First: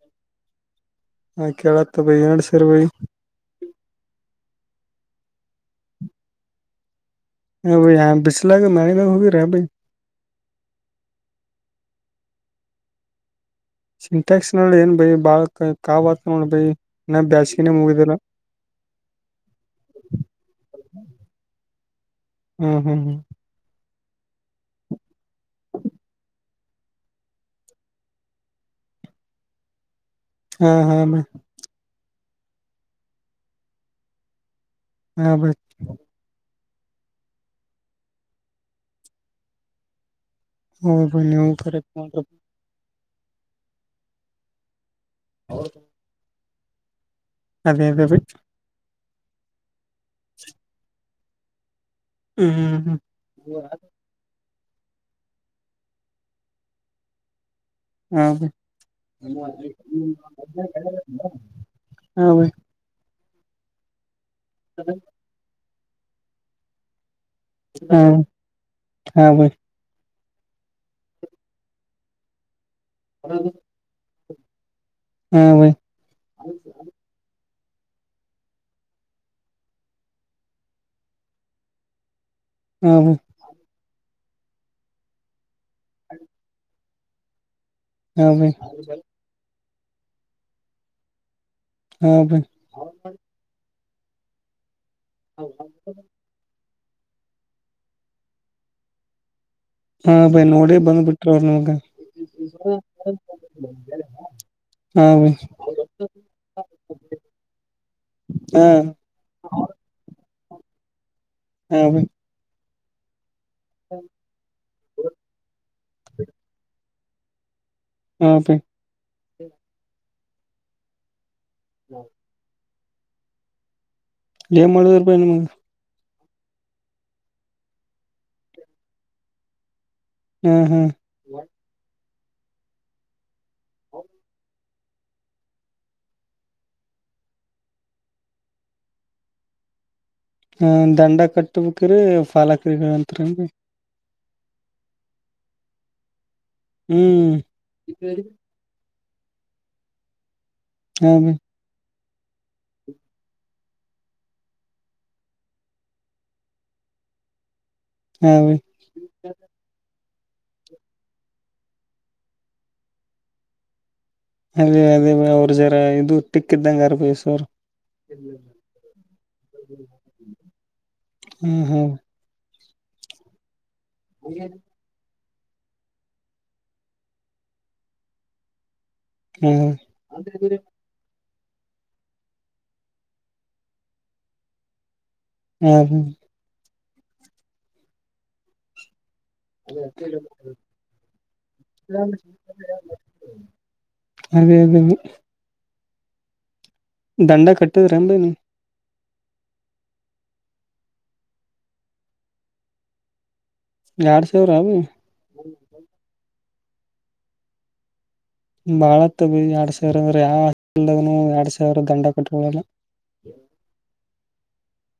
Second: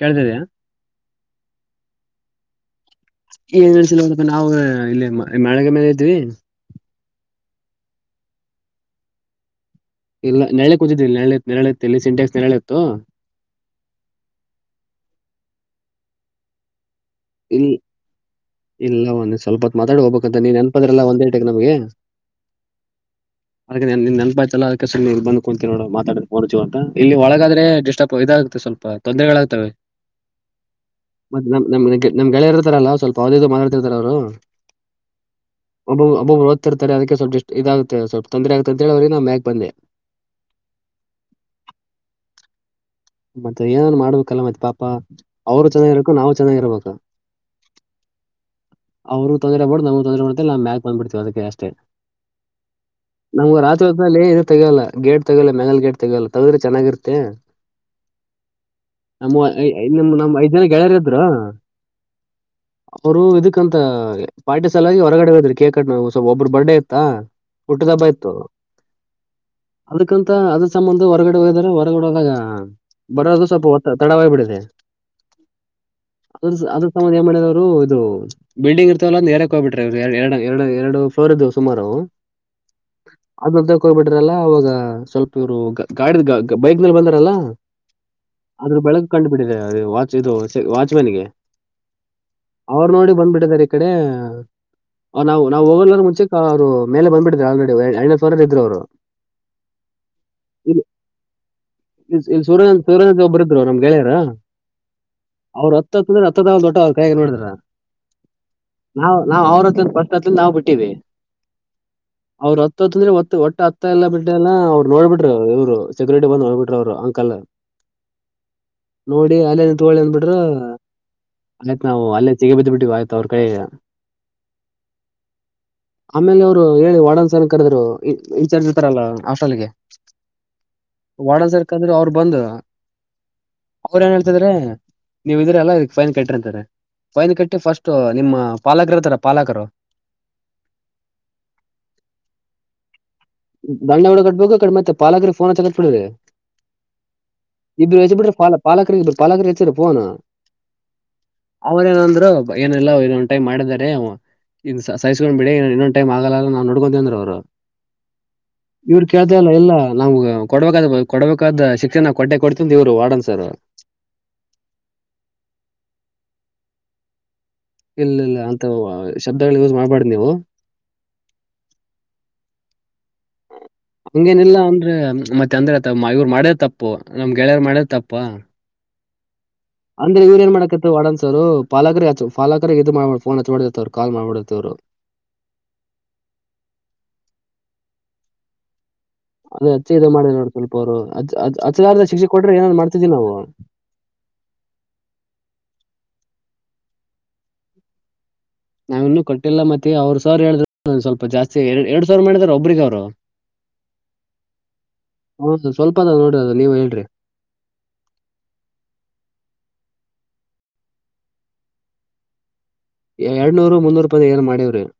ಕೇಳ್ತಿದ್ಯಾ ಹ ಕೇಳತ್ತ ಬ ಎ [unintelligible] ಸರ್ವೈ ಹೌದ ಇಲ್ಲಿ ಮ್ಯಾಳಗೆ ಮೇಲೆ ಇದ್ದೀವಿ ಹ ಯ ಬಿಸಲಾಗ ಮ ಹೋಗರ ಬ ಇಲ್ಲ ನೆಳೆ ಕೂತಿದ್ದಲ್ಲಿ ನೆೆ ನೆರಳ ಇತ್ತು ಇಲ್ಲಿ ಸಿಂಟೆಕ್ಸ್ ನೆರಳ ಇತ್ತು ಸಿಂಟೆಕ್ಸ್ ನಲ್ಲಿ ಏನ್ ಬೈಿ ಬಾಳ ಕಾವಾತ್ ನೋಡ್ ಬೈಿ ಇ ಇಲ್ಲ ಒನ್ನಿ ಸ್ವಲ್ಪ ಹೊತ್ ಮಾತಾಡ್ ಹೋಗ್ಬೇಕಂತ ನೀನ್ ನೆನ್ಪದ್ರಲ್ಲ ಒಂದೇಟಕ್ ನಮಗೆ ಹ್ಮ್ ಹ್ಮ್ ಹ್ಮ್ ನೀ -ನೀ ನೆಪಾಯತಲ್ಲ ಅದಕ್ಕೆ ಸುಮ್ನೆ ಇಲ್ ಬಂದ್ ಕುಂತಿ ನೋಡ ಮಾತಾಡೋ ಫೋನ್ ಜೋ ಇಲ್ಲಿ ಒಳಗಾದ್ರೆ ಡಿಸ್ಟಾಪ್ ಇದಾಗತ್ತೆ ಸ್ವಲ್ಪ ತೊಂದರೆಗಳಾಗ್ತವೆ ಹಾ ಹಾ ಮತ್ ನಮ್ ನಮ್ ನಮ್ ಗೆಳಯಾರ್ ಇರ್ತಾರಲ್ಲ ಸ್ವಲ್ಪ ಅದಿದು ಮಾತಾತಿರ್ತಾರ ಅವರು ಹಾ ಬ [unintelligible] ರ್ತಾರೆ ಅದಕ್ಕೆ ಸ್ವಲ್ಪ ಎಷ್ಟ ಇದಾಗುತ್ತೆ ಸ್ವಲ್ಪ ತೊಂದರೆ ಆಗುತ್ತೆ ಅಂತ ಹೇಳವ್ರ ನ ಮ್ಯಾಾಗೆ ಬಂದೆ ಹೌ ಬನ್ನ ಎವ್ ಕರ ಮ [unintelligible] ಮತ್ತೆ ಏನಾದ್ರು ಮಾಡ್ಬೇಕಲ್ಲ ಮತ್ತೆ ಪಾಪ ಅವರು ಚೆನ್ನಾಗಿರಬೇಕು ನಾವು ಚೆನ್ನಾಗಿರ್ಬೇಕಾ ಅದೇ ಅದೇ ಅವರು ತೊಂದ್ರೆ ಮಾಡೋಡ ನ ತೊಂದ್ರೆ ಮಾಡ್ತ್ರ್ ನಾ ಮ್ಯಾಕ್ ಬಂಡ್ಬುಟ್ ಅದಕ್ಕೆ ಅಷ್ಟೇ ಹ್ಮ್ ಹ್ಮ್ ಹ್ಮ್ ರಾತ್ರಿ ಹೊತ್ನಲ್ಲಿ ಇ ಗೇಟ್ ತಗೊಳಿ ಮೇಲೆ ಗೇಟ್ ತಗೊಳಿ ತಗೊಳಿ ಚೆನ್ನಾಗಿರುತ್ತೆ ಹ ಹ [unintelligible] ನಮ್ಮ ಐ- ಐ- ನಮ್ ನಮ್ ಐದ್ ಜನ ಗೆಳೆಯರ್ ಇದ್ರು ಹಾ ಬೈ ಅವರು ಇದಕ್ಕಂತ ಪಾರ್ಟಿಸಲಾಗಿ ಹೊರಗಡೆ ಹದ್ರ ಕೇಕ್ ಒಬ್ಬರು ಬರ್ಡೇ ಇತ್ತಾ ಹುಟ್ಟಿದ ಹಾ ಹಬ್ಬ ಹಾ ಬ ಯಂತ ಅದ್ರ ಸಂಬಂಧ ಹೊರಗಡೆ ಹೋಗಿದರೆ ಹೊರಗಡೆ ಹೋದಾಗ ಬರೋದು ಸ್ವಲ್ಪ ಹಾ ಹೊ ತಡವ್ಬಡೆ ಹ ಬೈ ಅದ ಅದ್ರ ಸಂಬಧ ಏ ಮಾಡಿದ [inaudible] ಇದು ಬಿಲ್ಡಿಂಗ್ ಇರ್ತವಲ್ಲ ಎರಡಕ್ ಹೋಗ್ಬಿಟ್ರೆ ಎರಡು ಎರಡು ಎರಡು ಫ್ಲೋರ್ ಇದು ಸುಮಾರು ಹ್ಮ ಹ ಬಿಡ್ರಲ್ಲ ಅವಾಗ ಸ್ವಲ್ಪ ಇವರು ಗಾಡಿದ ಬೈಕ್ ಬಂದಾರಲ್ಲಾ ಹಾ ಬೈ ಆದ್ರೂ ಬೆಳಗ್ ಕಂಡು ಬಿಿಡಿದೆ ಅ ವಾಚ್ ಇದು ವಾಚ್ಮೆನ್ಗೆ ಹಾ ಬೈ ಅವ್ರು ನೋಡಿ ಬಂದ್ಬಿಟ್ಟಿದ್ದಾರೆ ಕರೀ ನಾವು ನಾವು ಹೋಗರ ಮುಂಚೆ ಅವರು ಮೇಲೆ ಬಂದಿದೆ ಆಲ್ರೆಡಿ ಎರಡ ನೆ ಫ್ಲೋರ್ ಅಲ್ಲಿ ಇದ್ರು ಅವರು ಹಾ ಬೈ ನೋಡಿ ಬಂದ್ ಬಿಟ್ರ ಅವ್ರು ನಿಮ್ಗೆ ಇ ಇಲ್ಲಿ ಸೂರ್ಯನಂದ ಸೂರ್ಯನಂದ ಒಬ್ಬರು ಇದ್ರು ನಮ್ ಗೆಳೆಯರ ಹಾ ಬೈ ಅವ್ರ ಹತ್ತು ಹತ್ತ ಅಂದ್ರ ಹತ್ತತ್ತ ದೊಡ್ಡ ಅವ್ರ ಕಾಯ ನೋಡಿದ್ರ ಹಾ ನಾವವು ನಾವವು ಅವ್ರ ಹತ್ ಫಸ್ಟ್ ಹತ್ ನಾವವು ಬಿಟ್ಟವಿ ಹಾ ಬೈ ಹತ್ತು ಹತ್ತಿಗೆ ಇದ್ರೆ ಮ ಒಟ್ಟ ಅತ್ತ ಎಲ್ಲ ಬಿಟ್ಟೇ ಇಲ್ಲ ಅವರು ನೋಡಿ ಬಿಟ್ರು ಇವರು ಸೆಕ್ಯುರಿಟಿ ಬಂದು ನೋಡ್ಬಿಟ್ರು ಅವ್ರು ಅಂಕಲ್ ಹೂ ಓಕೆ ನೋಡಿ ಅಲ್ಲೇ ನಿಂತ್ಕೊಳ್ರೀ ಅಂದು ಬಿಟ್ರು ಅದುಕ್ಕೆ ನಾವು ಅಲ್ಲೇ ಸಿಗೆ ಬಿದ್ದು ಬಿಟ್ವಿ ವಾಯಿತು ಅವ್ರು ಕೈಯಾಗ ಎನ್ ಮಾಡದಪ್ಪ ಇನ್ನೂ ಮುಗಿದಿಲ್ಲ ಆಮೇಲೆ ಅವ್ರು ಹೇಳಿ ವಾರ್ಡನ್ ಸರ್ ಕರೆದ್ರು ಇನ್ಚಾರ್ಜ್ ಇರ್ತಾಲ್ಲಾ ಹಾಸ್ಟೆಲ್ ಗೆ ಹೂ ಹೂ ಕರೆದ್ರು ಅವ್ರು ಬಂದು ಅವ್ರ ಏನ್ ಹೇಳ್ತಾ ಇದಾರೆ ನೀವಿದಿರಾ ಅಲ್ಲ ಇದಕ್ ಫೈನ್ ಕಟ್ರಿ ಅಂತಾರೆ ಫೈನ್ ಕಟ್ಟಿ ಫಸ್ಟ್ ನಿಮ್ಮ ಪಾಲಕರು ಇರತಾರ ಪಾಲಕರು ಹ ದಂಡ ಕಟ್ಟಬೇಕು ರಿ ಪಾಲಕರಿಗಾ ದಂಡ ಗುಡ ಕಟ್ಬೇಕು ಬೇಕು ಮತ್ತೆ ಪಾಲಕ್ರ ಫೋನ್ ಹಚ್ಚಕತ ಹ್ಮ್ ಇಬ್ರು ಹಚ್ಚಿ ಬಿಟ್ರಿ ಪಾಲ ಪಾಲಕರಿಗೆ ಪಾಲಕರಿಗೆ ಹಚ್ಚಿದ್ರು ಫೋನ್ ಹಾ ಬಿ ಅವ್ರು ಏನ್ ಅಂದ್ರು ಏನಿಲ್ಲ ಏನೋ ಒಂದು ಟೈಮ್ ಮಾಡಿದರೆ ಇವು ಸಹಿಸ್ಕೊಂಡ್ ಬಿಡಿ ಇನ್ನೊಂದು ಟೈಮ್ ಆಗಲ್ಲ ನಾವ್ ನೋಡ್ಕೊಂತಿವಿ ಅಂದ್ರ ಅವ್ರು ಹಾ ಬಿ ಇವ್ರ ಕೇಳ್ತಾ ಇಲ್ಲ ಇಲ್ಲ ನಮಗ ಕೊಡ್ಬೇಕಾದ ಕೊಡ್ಬೇಕಾದ ಶಿಕ್ಷೆ ಕೊಟ್ಟೆ ಕೊಡ್ತೀವಿ ಅಂತ ಇವ್ರು ವಾರ್ಡನ್ ಸರ್ ಅದೇ ಅದೇ ಅವ್ರ ಜರ ಇದು ಟಿಕ್ಕ ಇದ್ದಂಗ ಆರ ಬಾಯ ಆ ಸರ್ ಇಲ್ಲ ಇಲ್ಲ ಅಂತ ಶಬ್ದಗಳು ಯೂಸ್ ಮಾಡ್ಬಾರ್ದ ನೀವು ಹಾ ಹಾ ಹಂಗೇನೆಲ್ಲಾ ಅಂದ್ರೆ ಮತ್ತೆ ಅಂದ್ರೆ ತ ಇವ್ರು ಮಾಡೇ ತಪ್ಪು ನಮ್ ಗೆಳೆಯರ್ ಮಾಡೇ ತಪ್ಪ ಹ್ಮ್ ಅಂದ್ರೆ ಇವ್ರ ಏನ್ ಮಾಡಕತ್ತರ ವಾರ್ಡೆನ್ಸ್ ಪಾಲಕ್ರ ಪಾಲಕರು ಇದು ಮಾಡ್ ಫೋನ್ ಹಚ್ಚಬಾರ್ದಿತ್ತು ಕಾಲ್ ಮಾಡಬಾರದಿತ್ತು ಹ್ಮ್ ಹ್ಮ್ ಅದೇ ಹಚ್ಚಿ ಇದ ಮಾಡಿದ್ರು ನೋಡ ಸ್ವಲ್ಪ ಅವ್ರು ಹಚ್ ಹಚ್ ಹಚ್ಚಲಾರದ ಶಿಕ್ಷೆ ಕೊಟ್ರೆ ಏನಾರಾ ಮಾಡ್ತಾ ಇದ್ವಿ ನಾವು ಅದೇ ಅದೇ ದಂಡಾ ಕಟ್ಟಿದ್ರಿ ಏನ್ ಬಾಯ್ ನೀವು ನಾವ ಇನ್ನೂ ಕಟ್ಟಿಲ್ಲ ಮತ್ತೆ ಅವ್ರು ಸರ್ ಹೇಳಿದ್ರು ಸ್ವಲ್ಪ ಜಾಸ್ತಿ ಎ ಎರಡ್ ಸಾವಿರ ಮಾಡಿದಾರ ಒಬ್ರಿಗೆ ಅವರು ಎರಡ್ ಸಾವಿರ ಬೈ ಹದ ನೀವ ಹೇಳ್ರಿ ಬಾಳತ್ ಬೈ ಎರಡ್ ಸಾವಿರ ಅಂದ್ರ ಯಾ ಹಾಸ್ಟೆಲ್ ದವನು ಎರಡ್ ಸಾವಿರ ದಂಡ ಕಟ್ಟಂಗಿಲ್ಲ ಎರಡ್ನೂರ್ ಮುನ್ನೂರು ರೂಪಾಯಿ ಏನ್ ಮಾಡಿವ್ರಿ [inaudible]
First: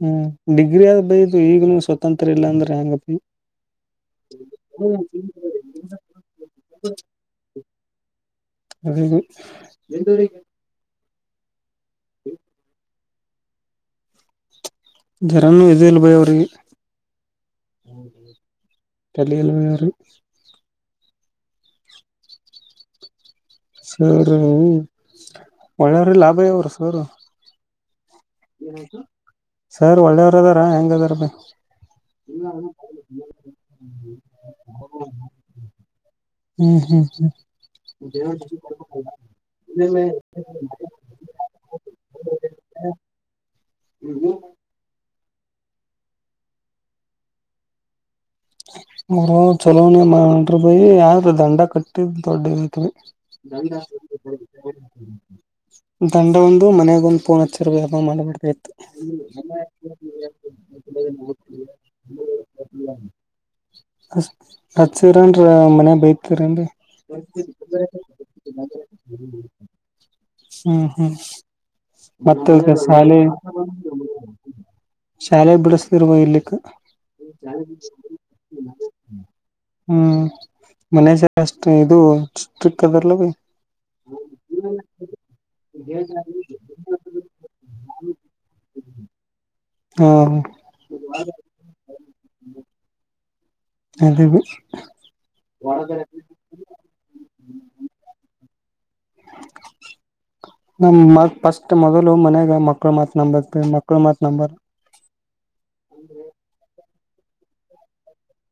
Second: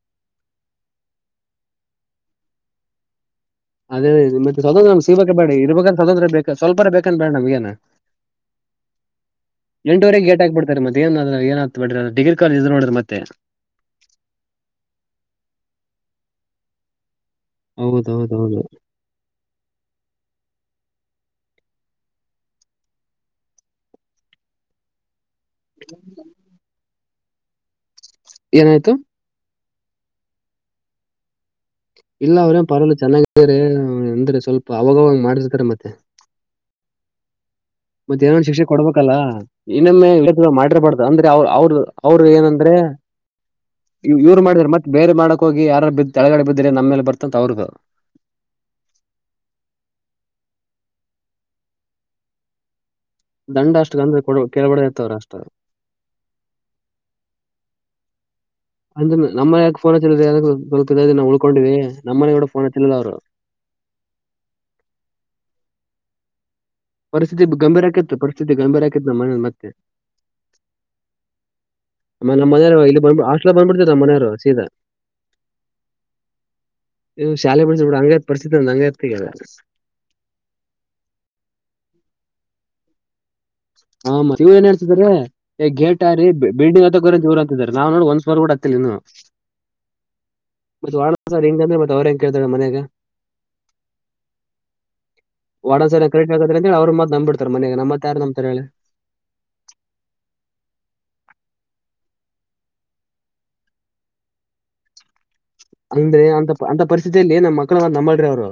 ಹ್ಮ್ ಡಿಗ್ರಿ ಆದ ಬೈದುು ಈಗನು ಸ್ವತಂತ್ರ ಇಲ್ಲಾ ಅಂದ್ರೆ ಹಂಗಪ್ಪಿ ಅದೇ ಅದೇ ಮತ್ತೆ ಸ್ವತಂತ್ರ ನಮ್ ಸಿಬೇಕ ಬೇಡ ಇರ್ಬೇಕಂದ ಸ್ವತಂತ್ರ ಬೇಕ ಸ್ವಲ್ಪರ ಬೇಕನ್ ಬೇಡ ನಮ್ಗೇನ ಅದೇ ಬೈ ಎಂಟೂುವರೆಗೆ ಗೇಟ್ ಹಾಕ್ಬಿಡ್ತಾರೆ ಮತ್ತೆ ಏನ್ ಅ ಏನ್ ಮತ್ತೆ ಡಿಗ್ರ ಕಾಲಜ್ ನೋಡಿ ದ್ರ ಮತ್ತ ಜರನ್ನುೂ ಇದು ಇಲ್ ಬೈ ಅವರಿಗೆ ಹೌದೌದೌದು ತಲಿ ಇಲ್ಲ ಬೈ ಅವ್ರಿಗಿ ಸರಿ ಒಳ್ಳರಿ ಭ ಯ ಅವರು ಸರು [inaudible] ಏನಾಯ್ತು ಸರ್ ಒಳ್ಳೆಯವ್ರ ಅದಾರ ಹೆಂಗ ಅದಾರ ಬಾಯಿ ಇಲ್ಲ ಅವ್ರೇ ಪರಲ್ ಚೆನ್ನಾಗ್ರ ಎಂದ್ರೆ ಸ್ವಲ್ಪ ಅವಾಗವಾಗ ಮಾಡಿರ್ತಾರೆ ಮತ್ತೆ ಹ ಮತ್ತೆ ಏನನ್ ಶಿಕ್ಷೆ ಕೊಡ್ಬೇಕಲ್ಲ ಇನ್ನೊಮ್ಮೆ ಮಾಡಿರ್ಬಾರ್ದು ಅಂದ್ರೆ ಅವ ಅವ್ರ ಅವರು ಏನಂದ್ರೆ ಇವ್ರು ಮಾಡಿದಾರೆ ಮತ್ತೆ ಬೇರೆ ಮಾಡಕ್ ಹೋಗಿ ಯಾರ ಬ ಕೆಳಗಡೆ ಬಿದ್ದ್ರೆ ನಮ್ಮೇಲೆ ಬರ್ತಂತ ಅವ್ರದ ಅವರ ಚಲೋನೇ ಮಾಡನ್ ಭಾಯಿ ಯ ದಂಡ ಕಟ್ಟಿದ್ ದೊಡ್ಡತ್ವಿ ದಂಡ ಅಷ್ಟು ಅಂದ್ರೆ ಕೊಡ ಕೇಳ್ಬಾರ್ದ ಇತ್ತು ಅವ್ರು ಅಷ್ಟ ದಂಡ ಒಂದು ಮನೆಗೊಂದು ಪೋನ್ ಹ ರೂಪ ಮಾಡ [unintelligible] ಅಂದ್ರೆ ನಮ್ಮ ಯಾಗ ಫೋನ್ ಹಚ್ಚಲ ಯ ನಾವು ಉಳ್ಕೊಂಡೀವಿ ನಮ್ಮ ಮನೆ ಕೂಡ ಫೋನ ಹಚಿಲ್ಲ ಅವರು ಅ ಹಚ್ಚಿರೇನ್ರಿ ಮನೆಯ ಬೈತರೇನ್ರಿ ಪರಿಸ್ಥಿತಿ ಗಂಭೀರ ಆಕಿತ್ತು ಪರಿಸ್ಥಿತಿ ಗಂಭೀರ ಆಕಿತ್ತು ನಮ್ಮ ಮನೆವ ಮತ್ತೆ ಹ್ಮ್ ಹ್ಮ್ ಆಮೇಲೆ ನಮ್ಮ ಮತ್ತ ಮನೆಯವರು ಶಾಲೆ ಹಾಸ್ಟೆಲ್ ಇಲ್ಲಿ ಆ ಬಂದ್ಬಿಡ್ತಿತ್ತು ನಮ್ಮ ಮನೆಯವರು ಸೀದಾ ಶಾಲೆ ಬಿಡಸ್ತಿರ್ ಬೈ ಇರ್ಲಿಕ್ಕ ಶಾಲೆ ಬಿಡಿಸಿ ಬೇಡ ಹಂಗೆ ಹ್ಮ್ ಮನೆ ಸ ಅಷ್ಟತು ಇದು ಚಿಕ್ ಅದರ್ಲ್ಲ ಬಿ ಹ ಮತ್ತ ಮದುವಿ ನವ್ ಏನ್ ಹೇತಿದಾರೆ ಗೇಟ್ ಹಾರಿ ಬಿಲ್ಡಿಂಗ್ ಹತ್ತಿ ಗ ದೂರ ಆಗತಿದ್ದಾರೆ ನಾವ್ ನೋಡ ಒಂದ್ಸವಾರ್ ಕೂಡ ಅತ್ತೇ ಇನು ಹ ಮತ್ತ ವ ಹಿಂಗ ಅಂದ್ರೆ ಮತ್ತೆ ಅವ್ರ ಹೆಂಗ ಕೇಳ್ತಾರೆ ಮನ್ಯಾಗ ಅದವಿ ಒಡನ್ ಸನ ಕ್ರೆಟ್ ಆಗದ್ರ ಅಂತ ಹೇಳಿ ಅವ್ರರು ಮತ್ ನಂಬ್ಬಿಡ್ತಾರೆ ಮನ್ಯಾಗ ನಮ್ಮ ಮಾತ ಯಾರ ನಂಬ್ತಾರ ಹೇಳಿ ನ್ ಮ ಫಸ್ಟ್ ಮೊದಲು ಮನ್ಯಾಗ ಮಕ್ಕಳ ಮಾತ್ ನಂಬರ್ತವಿ ಮಕ್ಕಳ ಮಾತ್ ನಂಬಾರ ಅಂದ್ರೆ ಅಂತ ಅಂತ ಪರಿಸ್ಥಿತಿ ಸ್ ನಮ್ಮ ಮಕ್ಕಳ ನಂಬಾಡ್ರಿ ಅವರು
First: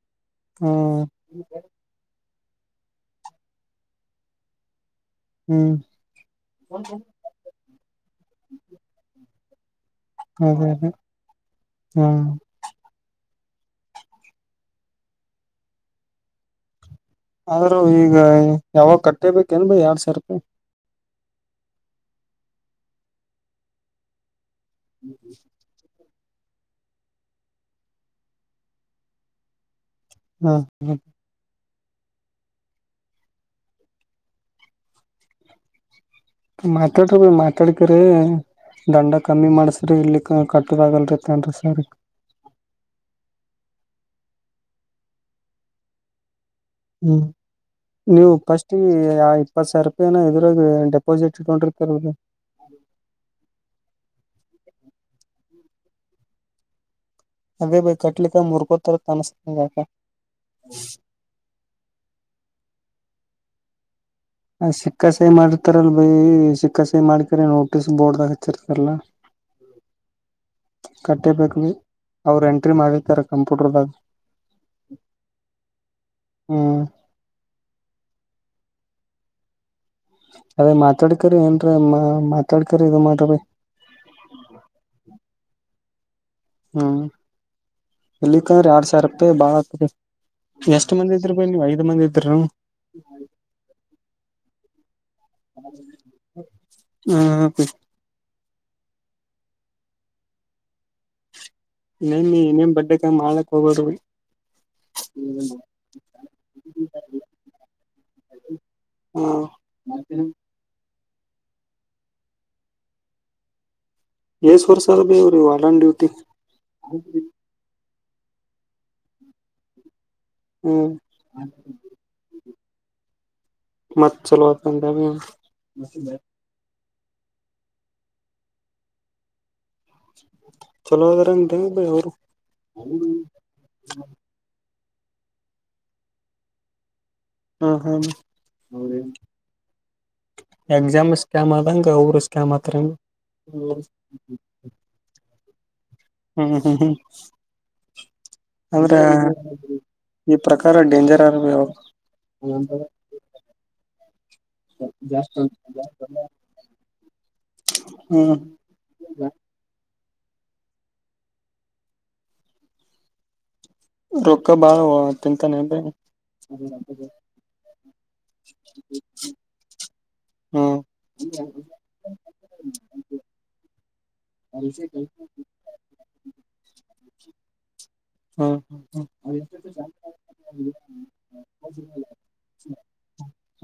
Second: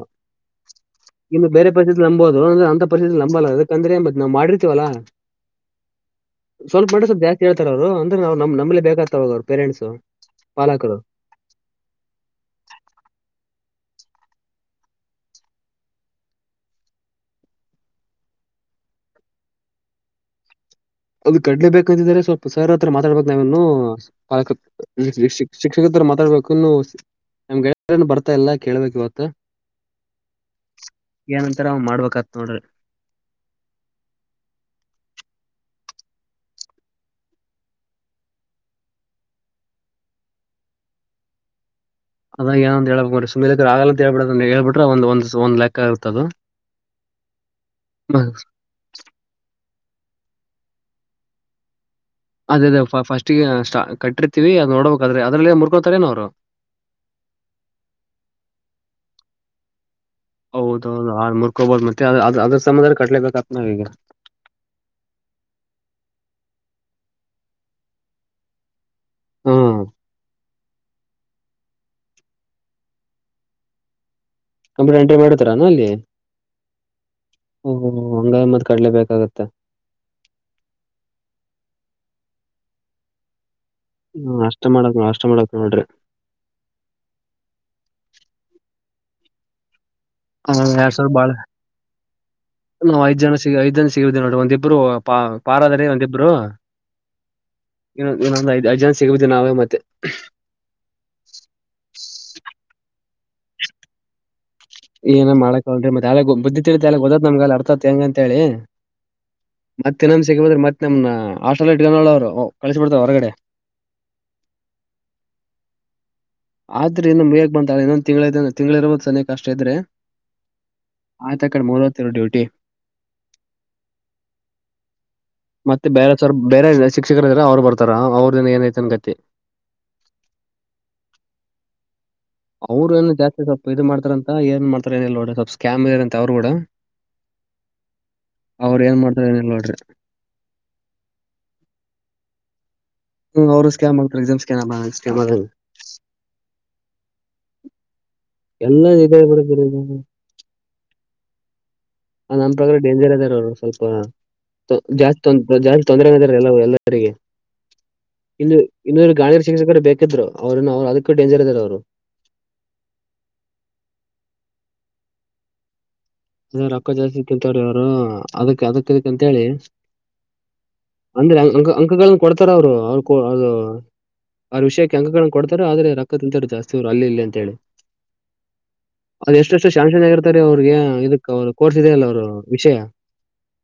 ಹ್ಮ್ ಇ ಬೇರೆ ಪಸೆ ನಂಬೋದ [unintelligible] ಅಲ್ಲ ಅದಕಂದ್ರೆ ಬತ್ ನಾ್ ಮಾಡಿರ್ತಿವಲ್ಲ ಹ್ಮ್ ಸ್ವಲ್ಪ ಮಾಡಿ ಸ್ವಲ್ಪ ಬ್ಯಾಕ್ ಹೇಳ್ತಾರ ಅವರು ಅಂದ್ರೆ ನಮ್ ನಮ್ಮಲೆ ಬೇಕಾಗ್ತಾವೋಗರು ಪೇರೆಂಟ್ಸು ಹಾ ಹಾ ಹಾ ಹ್ಮ್ ಆದ್ರೂ ಈಗ ಯಾವಾಗ ಕಟ್ಟೇಬೇಕೇನ್ ಭೈ ಎರಡ್ ಸಾವಿರ ರೂಪಾಯಿ ಅದು ಕಟ್ಲೆಬೇಕಂತಿದ್ರೆ ಸ್ವಲ್ಪ ಸರ್ ಹತ್ರ ಮಾತಾಡ್ಬೇಕ್ ನಾವ ಇನ್ನು ಶಿಕ್ಷಕತ್ರ ಕೇಳ್ಬೇಕು ನಮ್ಗ್ ಬರ್ತಾ ಇಲ್ಲಾ ಕೇಳ್ಬೇಕು ಇವತ್ತು ಹ್ಮ್ ಹ್ಮ್ ಏನಂತಾರ ಮಾಡ್ಬೇಕತ್ ನೋಡ್ರಿ ಮಾತಾಡ್ರಿ ಭೈ ಮಾತಾಡ್ಕ್ರ ದಂಡ ಕಮ್ಮಿ ಮಾಡಸ್ರಿ ಇಲ್ಲಿ ಕಟ್ಟೋದಗಲ್ರಿ ಸರಿ ಅದಾಗ ಏನಂತ ಹೇಳಳ್ಬೇಕ ಆ ಅಂತೇಳ್ಬಿಡ ಹೇಳ್ಬಿರೆ ಒಂದ ಒಂದ ಒಂದು ಲೇಕ ಆಗತದು ಹ್ಮ್ ನೀವು ಫಸ್ಟ್ ಇಪ್ಪತ್ ಸಾವಿರ ರೂಪಾಯ ಇದ್ರಾಗ ಡೆಪಾಸಿಟ್ ಇಟ್ಕೊಂಡ್ರಿ ಅದೇ ಅದೇ ಫಸ್ಟ್ಗೆ ಕಟ್ಟ ಅದ್ ನೋಡ್ಬೇಕಾದ್ರೆ ಅದ್ರಲ್ಲ ಮುರ್ಕೊಳ್ತಾರೇನ ಅವ್ರು ಅದೇ ಭೈ ಕಟ್ಲಿಕ ಮುರಿಕೋತರ ತಾಣಸ್ತದಕ ಹೌದೌದು ಹಾ ಮುರ್ಕೋಬೋದು ಮತ್ತೆ ಅದು ಅದ್ರ ಸಂ ಕಟ್ಲೇಬೇಕಪ್ಪ ನಾವ ಈಗ ಆ ಸಿಕ್ಕ ಸಾಯಿ ಮಾಡಿತಾರಲ್ ಭಾಯ್ ಚಿಕ್ಕ ಸಾಯಿ ಮಾಡಕ್ರ ನೋಟಿಸ್ ಬೋರ್ಡ್ದಾಗ ಹಚ್ಚಿರ್ತಾರಲ್ಲ ಹ್ಮ್ ಕಟ್ಟಿಬೇಕು ಭಾಯ್ ಅವರು ಎಂಟ್ರಿ ಮಾಡತಾರೆ ಕಂಪ್ಯೂಟರ್ದಾಗ ಕಂಪ್ಯೂಟರ್ ಎಂಟ್ರಿ ಮಾಡತಾರ ಅಲ್ಲಿ ಹ್ಮ್ ಹಂಗ ಮತ್ ಕಡ್ಲೇಬೇಕ [unintelligible] ಅದೇ ಮಾತಾಡ್ಕರಿ ಏನ್ರೀ ಮಾತಾಡ್ಕರಿ ಇದು ಮಾತಡ್ ಹ್ಮ್ ಅಷ್ಟ ಮಾಡಕ್ ಅಷ್ಟ ಮಾಡಕ್ ನೋಡ್ರಿ ಹ್ಮ್ [inaudible] ಎಲ್ಲಿಕಂದ್ರೆ ಎರಡ್ ಸಾವಿರ ರೂಪಾಯಿ ಬಾಳ ಆತದೆ ಹಾ ಎರಡ್ ಸಾವಿರ ಬಾಳ ಇದ್ರ ಹ್ಮ್ [inaudible] ನಾವ ಐದ್ ಜನ ಸಿಗ್ ಐದ್ ಜನ ಸಿಗೇ ನೋಡ ಒಂದಿಬ್ರು ಪಾರಾದ್ರ ಒಂದಿಬ್ರು ಇನ್ನೊಂದು ಐದು ಎರಡ್ ಜನ ಸಿಗ್ಬದ್ವಿ ನಾವೇ ಮತ್ತೆ ಹಂಗ್ ಮಾಡಕ್ ಹೋಗ್ಬೇಡ್ರಿ ಭೈ ಏನ ಮಾಡಕ್ಲ್ ಮತ್ತೆಳೆ ಬುದ್ದಿ ತಿಲಿತ್ ಗೊದತ್ ನಮ್ಗ ಅರ್ಥತ್ ಹೆಂಗ ಅಂತ ಹೇಳಿ ಮತ್ತೆ ಹ್ಮ್ ಸಿಗಬದ್ರ ಮತ್ತೆ ನಮ್ ಹಾಸ್ಟೆಲ್ ಇಟ್ಗನಲ ಅವರು ಕಳಸಬಿಡ್ತರೆ ಹೊರಗಡೆ [unintelligible] ವರ್ಷ ಅದ ಬೇವ್ರೀ ವಾಡನ್ ಡ್ಯೂಟಿ ಆದ್ರೆ ಇನ್ನೊ ಹೇಗ್ ಬಂದ ಇನ್ನೊ ತಿಂಗಳ [unintelligible] ತಿಂಗಳ ಇರ್ಬಾಕು ಸನಿಕ್ ಕಷ್ಟೇ ಐತ್ರಿ ಹ್ಮ್ ಡ್ಯೂಟಿ [inaudible] ಮತ್ತ ಚಲತಂದ ಮತ್ತೆ ಬೇರೆ ಸರ್ ಬೇ ಶಿಕ್ಷಕರ ಇದ್ರೆ ಅವರು ಬರ್ತಾರಾ ಅವ್ರ ದಿನ ಏನಐತಿ ಅನ್ ಕತ್ತಿ ಚಲೋ ಅದ ರಂಗೇ ಬ ಅವರು ಅವ್ರು ಏನು ಜಾಸ್ತಿ ಸ್ವಲ್ಪ ಇದು ಮಾಡ್ತಾರಂತ ಏನ್ ಮಾಡ್ತ ಸ್ಕ್ಯಾಮ್ ಅಂತ ಅವ್ರು ಕೂಡ ಹ ಹ ಅವ್ರು ಏನ್ ಮಾಡ್ತಾರ ಏನಿಲ್ಲ ನೋಡ್ರಿ ಎಕ್ಸಾಮ್ ಸ್ಕಾಮ್ ಆದಂಗ ಅವರು ಸ್ಕಾಮ್ ಆದ ಕತ್ರಮ್ ಹ್ಮ ಅವ್ರು ಸ್ಕ್ಯಾನ್ ಮಾಡರೆ ಸ್ಕ್ಯಾನ್ ಹ್ಮ್ ಹ್ಮ್ ಹ್ಮ್ ಎಲ್ಲ ಅಂದ್ರ ಇದ ಈ ಪ್ರಕಾರ ಡೇಂಜರ್ ಆರ್ ಅವ. ನಮ್ಮ ಪ್ರಕಾರ ಡೇಂಜರ್ ಅದಾರ ಅವರು ಸ್ವಲ್ಪ ಜಾಸ್ತಿ ಜಾಸ್ತಿ ತೊಂದರೆದಾರ ಎಲ್ಲರು ಎಲ್ಲರಿಗೆ ಹ್ಮ್ ಇಂದು ಇನ್ನೊಂದು ಗಾ ಶಿಕ್ಷಕರು ಬೇಕಿದ್ರು ಅವ್ರನ್ನು ಅವ್ರು ಅದಕ್ಕ ಡೇಂಜರ್ ಇದಾರ ಅವರು ರೋಕ್ಕ ಬಾಳ ತಿಂತಾನ ಏನ್ರಿ ಅ ರೊಕ್ಕ ಜಾಸ್ತಿ ತಿಂತವ್ರ ಅವರು ಅದಕ್ಕೆ ಅದಕ್ಕಕ್ಕೆ ಅಂತ ಹೇಳಿ ಹ್ಮ್ ಅಂದ್ರೆ ಅಂಕಗಳನ್ನ ಕೊಡ್ತಾರ ಅವರು ಅವರು ಅದು ಅವ್ರ ವಿಷಯಕ್ಕೆ ಅಂಕಗಳಗಳನ್ನು ಕೊಡ್ತಾರ ಆದ್ರೆ ರೊಕ್ಕ ತಿಂತಾರ ಜಾಸ್ತಿ ಅವ್ರು ಅಲ್ಲಿ ಇಲ್ಲಿ ಅಂತ ಹೇಳಿ ಹ್ಮ್ ಹ್ಮ್ ಅದು ಎಷ್ಟಷ್ಟು ಶ್ಯಾಮ್ಶನ್ ಆಗ ಇರ್ತಾರೆ ಅವ್ರಿಗೆ ಇದ ಅವರು ಕೋರ್ಸಿದಲ್ಲ ಅವರು ವಿಷಯ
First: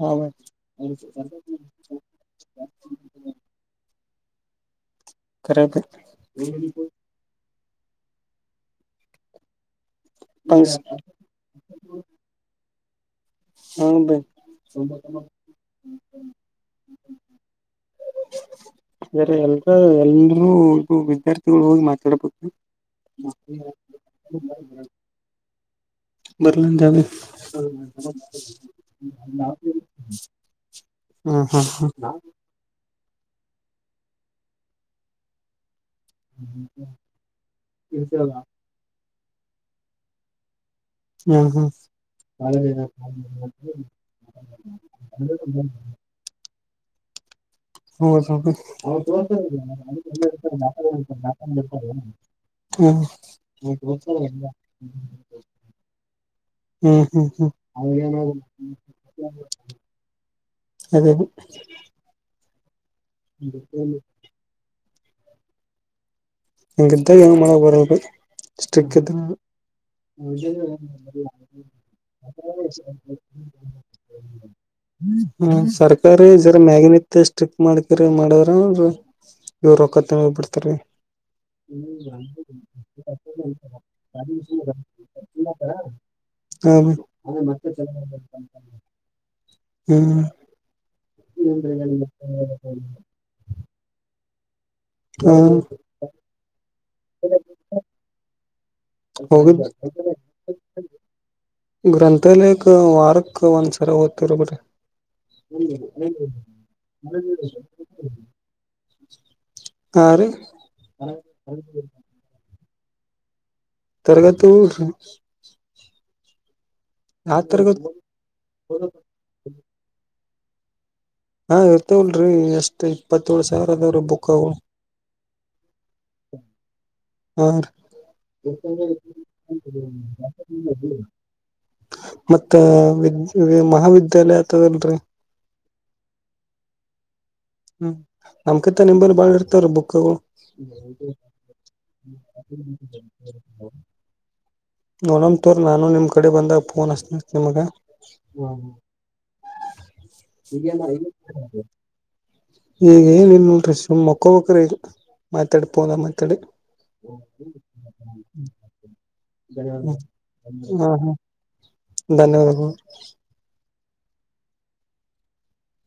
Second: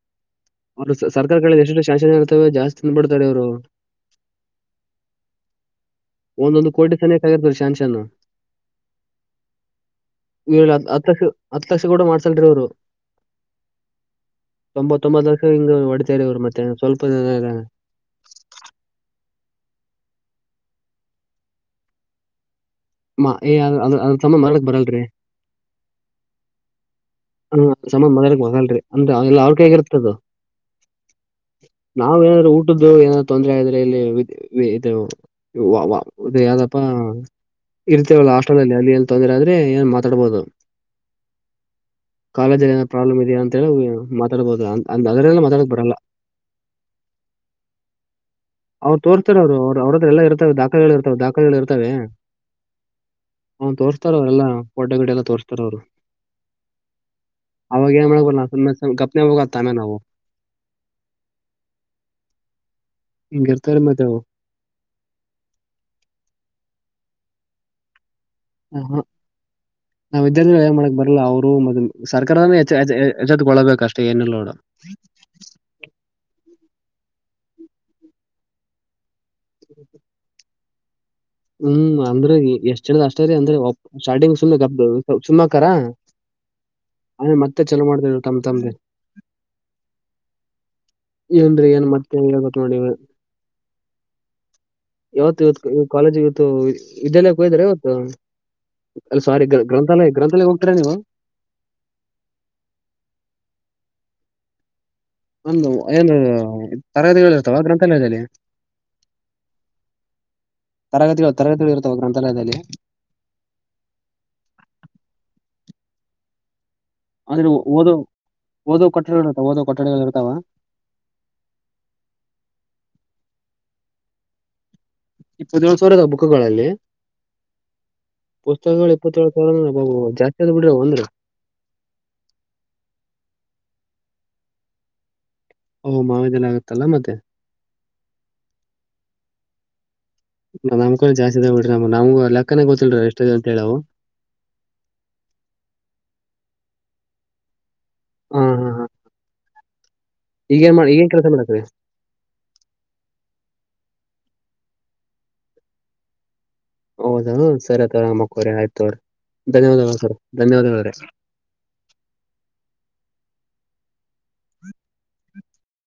ಹ್ಮ್ ಅವರು ಸರ್ಕಾರ ಕ ಎಷ್ಟಷ್ಟು ಶಾಕ್ಷನ್ ಇರ್ತವೆ ಜಾಸ್ತಿ ತಿಂದ ಬಿಡ್ತಾರೆ ಅವರು ಕರೆ ಒಂದೊಂದು ಕೋಟಿ ಸನೆಕಾ ಆಗರ್ತ ಶನ್ ಚನ್ನ ಈ ಹತ್ತು ಲಕ್ಷ ಹತ್ತು ಲಕ್ಷ ಕೂಡ ಮಾಡ ಸಲ್ ಅವರು ಹ್ಮ ತೊಂಬತ್ತೊಂಬತ್ ಲಕ್ಷ ಹಿಂಗ ಹೊಡ್ತೇರಿ ಇವರು ಮತ್ತೆ ಸ್ವಲ್ಪ ಜನ ಬೇರೆ ಎಲ್ರ ಎಲ್ರೂ ಇದು ವಿದ್ಯಾರ್ಥಿಗಳು ಹೋಗಿ ಮಾತಾಡ್ಬೇಕ ಮಾ ಏ ಅ ಅದ ತಮ್ಮ ಮಾಡಕ್ ಬರಲ್ರಿ ಬರ್ಲನ್ ಜಾವ ಹ ಸಮನ್ ಮೊದಲಕ್ ಮಗಲ್ರಿ ಅಂದ್ರೆ ಎಲ್ಲ ಅವ್ರಕ ಹೇಗಿರ್ತದು ಹ್ಮ್ ಹ್ಮ್ ನಾವ್ ಏನಾದ್ೂ ಊಟದ್ದು ಏನಾದ ತೊಂದರೆ ಆದ್ರೆ ಇಲ್ಲಿ ಇದು ಹದ ಯಾವ್ದಪ್ಪಾ ಇರ್ತೇವಲ್ಲ ಹಾಸ್ಟೆಲ್ಲ್ಲಿ ಅಲ್ಲಿಲ್ಲಿ ತೊಂದ್ರೆ ಆದ್ರೆ ಏನ್ ಮಾತಾಡ್ಬಹದು. ಹ್ಮ್ ಹ್ಮ್ ಕಾಲೇಜಲ್ಲಿ ಏನ ಪ್ರಾಬ್ಲಮ್ ಇದಾ ಅಂತ ಹೇಳಿ ಮಾತಾಡಬಹದು ಅದ್ರೆಲ್ಲ ಮಾತಾಡಕ್ ಬರಲ್ಲ. [unintelligible] ಅವ್ರು ಹ್ಮ್ ತೋರಿಸ್ತಾರ ಅವ್ರು ಅವ್ರ ಅವ್ರ ಹತ್ರ ಎಲ್ಲ ಇರ್ತಾವೆ ದಾಖಲೆಗಳು ಇರ್ತಾವೆ ದಾಖಲೆಗಳು ಇರ್ತವೆ ಅವ್ನು ತೋರಿಸ್ತಾರ ಅವ್ರೆಲ್ಲ ಫೋಟೋ ಗಿಡ ಎಲ್ಲ ತೋರಿಸ್ತಾರ ಅವ್ರು ಹ್ಮ್ ಹ್ಮ್ ಅವಾಗ ಏನ್ ಮಾಡಕ್ ಬರಲ್ಲ ಸುಮ್ಮನೆ ಸುಮ್ ಗಪ್ನೆ ಹೋಗೋದ್ ತಾನೇ ನಾವು ಅದೇ ಹಿಂಗ್ ರ್ತರ ಮತ್ ಅವು ಇಂಗ್ದ ಏನ ಮಳಗೆ ಬರಲ್ಲರಿ. ಆಹಾ. [unintelligible] ನಾವ್ ಇದ್ದಿದ್ರೆ ಏನ್ ಮಾಡಕ್ ಬರಲ್ಲ ಅವರು ಮತ್ತೆ ಸರ್ಕಾರನೇ ಎಚ್ಚ ಎಚ್ಚ- ಎಚ್ಚೆತ್ಕೊಳ್ಬೇಕು ಅಷ್ಟೇ ಏನಿಲ್ಲ ನೋಡು ಹ್ಮ ಸರ್ಕಾರ ಮ್ಯಾಗನ ಇತ್ ಸ್ಟ್ರಿಕ್ ಮಾಡ್ಕ್ರ ಮಾಡ್ರ ಅಂದ್ರ ಇವರು ರೊಕ್ಕತ್ ಬಿಡ್ತಾ ರೀ. ಹ್ಮ್ ಅಂದ್ರೆ ಎಷ್ಟ್ ಚಲದ್ ಅಷ್ಟದೆ ಅಂದ್ರೆ ಸ್ಟಾರ್ಟಿಂಗ್ ಸುಮ್ನೆ ಗಬ್ ಸುಮ್ಮಾಕರ ಹ ಆಮೇಲೆ ಮತ್ತೆ ಚಲೋ ಮಾಡ್ತ ತಮ್ಮ ತಮ್ದೆ ಹ್ಮ್ ಏನ್ರೀ ಏನ್ ಮತ್ ಹೇಳಬೇಕು ನೋಡಿ ನೀವೆ ಹಾ ಕಾಲೇಜ್ ಇವತ್ತು ವಿದ್ಯಾಲಯಕ್ಕೆ ಹೋದ್ರ ಇವತ್ತು ಅ ಸಾರಿ ಗ ಹೋಗಿದ್ದ ಗ್ರಂಥಾಲಯ ಗ್ರಂಥಾಲಯ ಹೋಗ್ತರಾ ನೀವು ಬರಬರ ಒಂದು ಏನು ತರಗತಿಗಳಿರ್ತವಾ ಗ್ರಂಥಾಲಯದಲ್ಲಿ ಹಾ ರೀ ತರಗತಿಗಳು ತರಗತಿಗಳು ಇರುತಾವ ಗ್ರಂಥಾಲಯದಲ್ಲಿ ತರಗತಿ ಯಾವ ಆದ್ರೆ ತರಗತಿ ಓದೋ ಓದೋ ಕೊಟ್ಟಡಿಗಳು ಇರ್ತಾವ ಓದೋ ಕೊಟ್ಟಡಿಗಳು ಇರ್ತಾವ. ಹಾ ಇರ್ತವಲ್ರೀ ಎಷ್ಟ್ ಇಪ್ಪತ್ತಏಳ ಸಾವಿರ ಅದಾವ್ರೀ ಬುಕ್ ಅವ ಇಪ್ಪತ್ತೇಳ್ ಸಾವಿರದ ಬುಕ್ಗಳಲ್ಲಿ ಹಾರಿ ಪುಸ್ತಕಗಳು ಇಪ್ಪತ್ತೇಳು ಸಾವಿರ ಅಂದ್ರೆ ಅಬ್ಬಬ್ಬ, ಜಾಸ್ತಿ ಅದ ಬಿಡ್ರಿ ಅವ್ ಅಂದ್ರ [unintelligible] ಮತ್ತ ಮಹ ವಿದ್ಯಾಲಯ ಆಗ್ತದಲ್ರರಿ ಓಹ ಮಾವಿದಲ್ಲ ಆಗತ್ತಲ್ಲ ಮತ್ತೆ ಹ್ಮ್ ನಮ್ಕಿಂತ ನಿಂಬರ್ ಬಾಳ ಇರ್ತವ್ರ ಬುಕ್ ನಮ್ ಕಡೆ ಜಾಸ್ತಿ ಇದಾವ ಬಿಡ್ರಿ ನಮ್ ನಮ್ಗೂ ಲೆಕ್ಕನೆ ಗೊತ್ತಿಲ್ರಿ ಎಷ್ಟಿದೆ ಅಂತ ಹೇಳಿ ಅವು ನೋಡಮ ತವ್ರ ನಾನು ನಿಮ್ಮ ಕಡೆ ಬಂದಾಗ ಫೋನ್ ಅಷ್ಟ ನಿಮಗೆ ಹಾ ಹ್ಮ. ಹಾ ಹಾ ಈಗ ಈಗೇನ್ ಮಾಡ ಈಗೇನ್ ಕೆಲಸ ಮಾಡಕ್ರಿ ಏನ್ ನ್ ನೋಲ್ ಈಗ ಮಕ್ಕೋಬೆಕ್ರಿ ಇದು ಮಾತಾಡಿ ಪೋನ ಮಾತಾಡಿ ಹೌದಾ ಸರಿತವರ ಮಕ್ಕೋರಿ ಆಯ್ತವ್ರಿ. ಧನ್ಯವಾದಗಳು ಸರ್ ಹಾ ಧನ್ಯವಾದಗಳರಿ. ಹಾ ಧನ್ಯವಾದಗಳು.